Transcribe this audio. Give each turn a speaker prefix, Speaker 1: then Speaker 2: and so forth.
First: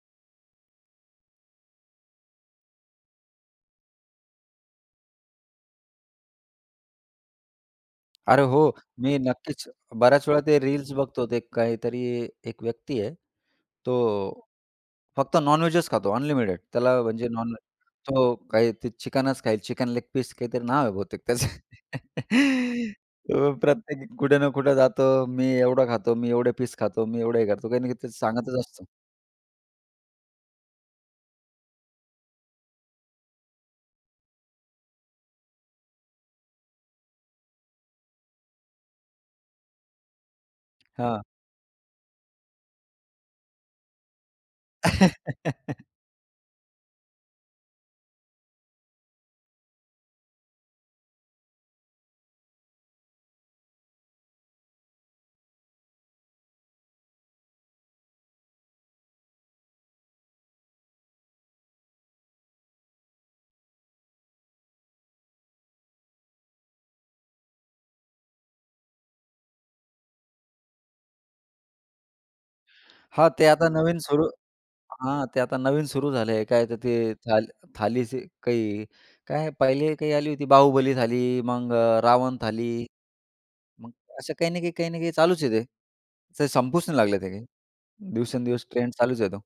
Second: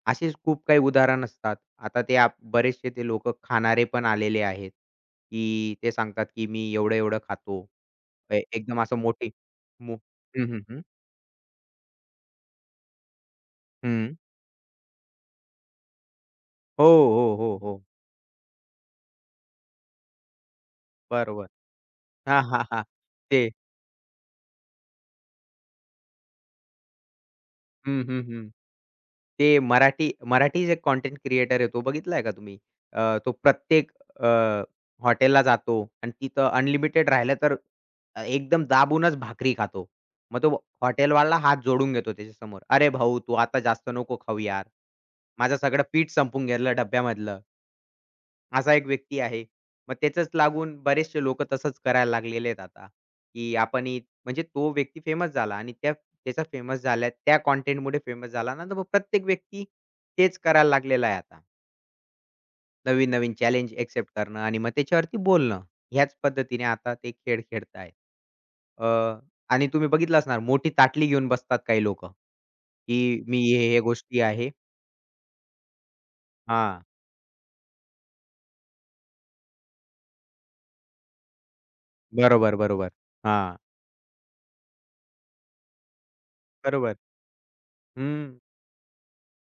Speaker 1: असेच खूप काही उदाहरण असतात. आता ते आप बरेचसे जे लोकं खाणारे पण आलेले आहेत, की ते सांगतात की मी एवढं-एवढं खातो. अ,
Speaker 2: अरे, हो.
Speaker 1: एकदम असं
Speaker 2: मी
Speaker 1: मोठे
Speaker 2: नक्कीच
Speaker 1: मो
Speaker 2: बऱ्याच वेळा
Speaker 1: हं,
Speaker 2: ते
Speaker 1: हं, हं.
Speaker 2: रील्स बघतो ते काहीतरी एक व्यक्ती आहे,
Speaker 1: हं.
Speaker 2: तो फक्त नॉनव्हेजचं खातो अनलिमिटेड,
Speaker 1: हो,
Speaker 2: त्याला म्हणजे
Speaker 1: हो, हो,
Speaker 2: नॉनव्हेज
Speaker 1: हो.
Speaker 2: तो काही ते चिकनच खाईल, चिकन लेग पीस काहीतरी नाव आहे बहुतेक त्याचं,
Speaker 1: बरोबर. हां, हां, हां, ते
Speaker 2: तो प्रत्येक कुठे ना कुठं जातो. मी एवढं खातो, मी एवढे पीस खातो, मी एवढं हे करतो, काही ना काही
Speaker 1: हं,
Speaker 2: ते
Speaker 1: हं, हं.
Speaker 2: सांगतच असतो.
Speaker 1: ते मराठी मराठी जे कंटेंट क्रिएटर आहे तो बघितलंय का तुम्ही? अ, तो प्रत्येक अ, हॉटेलला जातो आणि तिथं अनलिमिटेड राहिलं, तर एकदम दाबूनच भाकरी खातो. मग तो
Speaker 2: हां.
Speaker 1: हॉटेलवाला हात जोडून घेतो त्याच्यासमोर, "अरे, भाऊ तू आता जास्त नको खाऊ यार. माझं सगळं पीठ संपून गेलं डब्ब्यामधलं." असा एक व्यक्ती आहे. मग त्याचच लागून बरेचसे लोकं तसच करायला लागलेले आहेत आता, की आपण ही म्हणजे तो व्यक्ती फेमस झाला आणि त्या त्याचा फेमस झाल्या त्या कंटेंटमुळे फेमस झाला ना, तर मग प्रत्येक व्यक्ती, तेच करायला लागलेला आहे आता. नवीन-नवीन चॅलेंज अ‍ॅक्सेप्ट करणं आणि मग त्याच्यावरती बोलणं, ह्याच पद्धतीने आता ते खेळ खेळतायेत. अ, आणि तुम्ही बघितलं असणार मोठी ताटली घेऊन बसतात काही लोकं, की
Speaker 2: हां,
Speaker 1: "मी
Speaker 2: ते
Speaker 1: हे,
Speaker 2: आता
Speaker 1: हे
Speaker 2: नवीन
Speaker 1: गोष्टी
Speaker 2: सुरू
Speaker 1: आहे."
Speaker 2: हां, ते आता नवीन सुरू झालं आहे, काय तर
Speaker 1: हां.
Speaker 2: ते थाल थालीचे काही काय पहिले काही आली होती बाहुबली, थाली मग अ, रावण
Speaker 1: बरोबर,
Speaker 2: थाली,
Speaker 1: बरोबर. हां.
Speaker 2: मग असं काही ना काही, काही ना काही चालूच आहे, ते तर संपूच
Speaker 1: बरोबर.
Speaker 2: नाही लागले ते काही.
Speaker 1: हं.
Speaker 2: दिवसेंदिवस ट्रेंड चालूच आहे तो.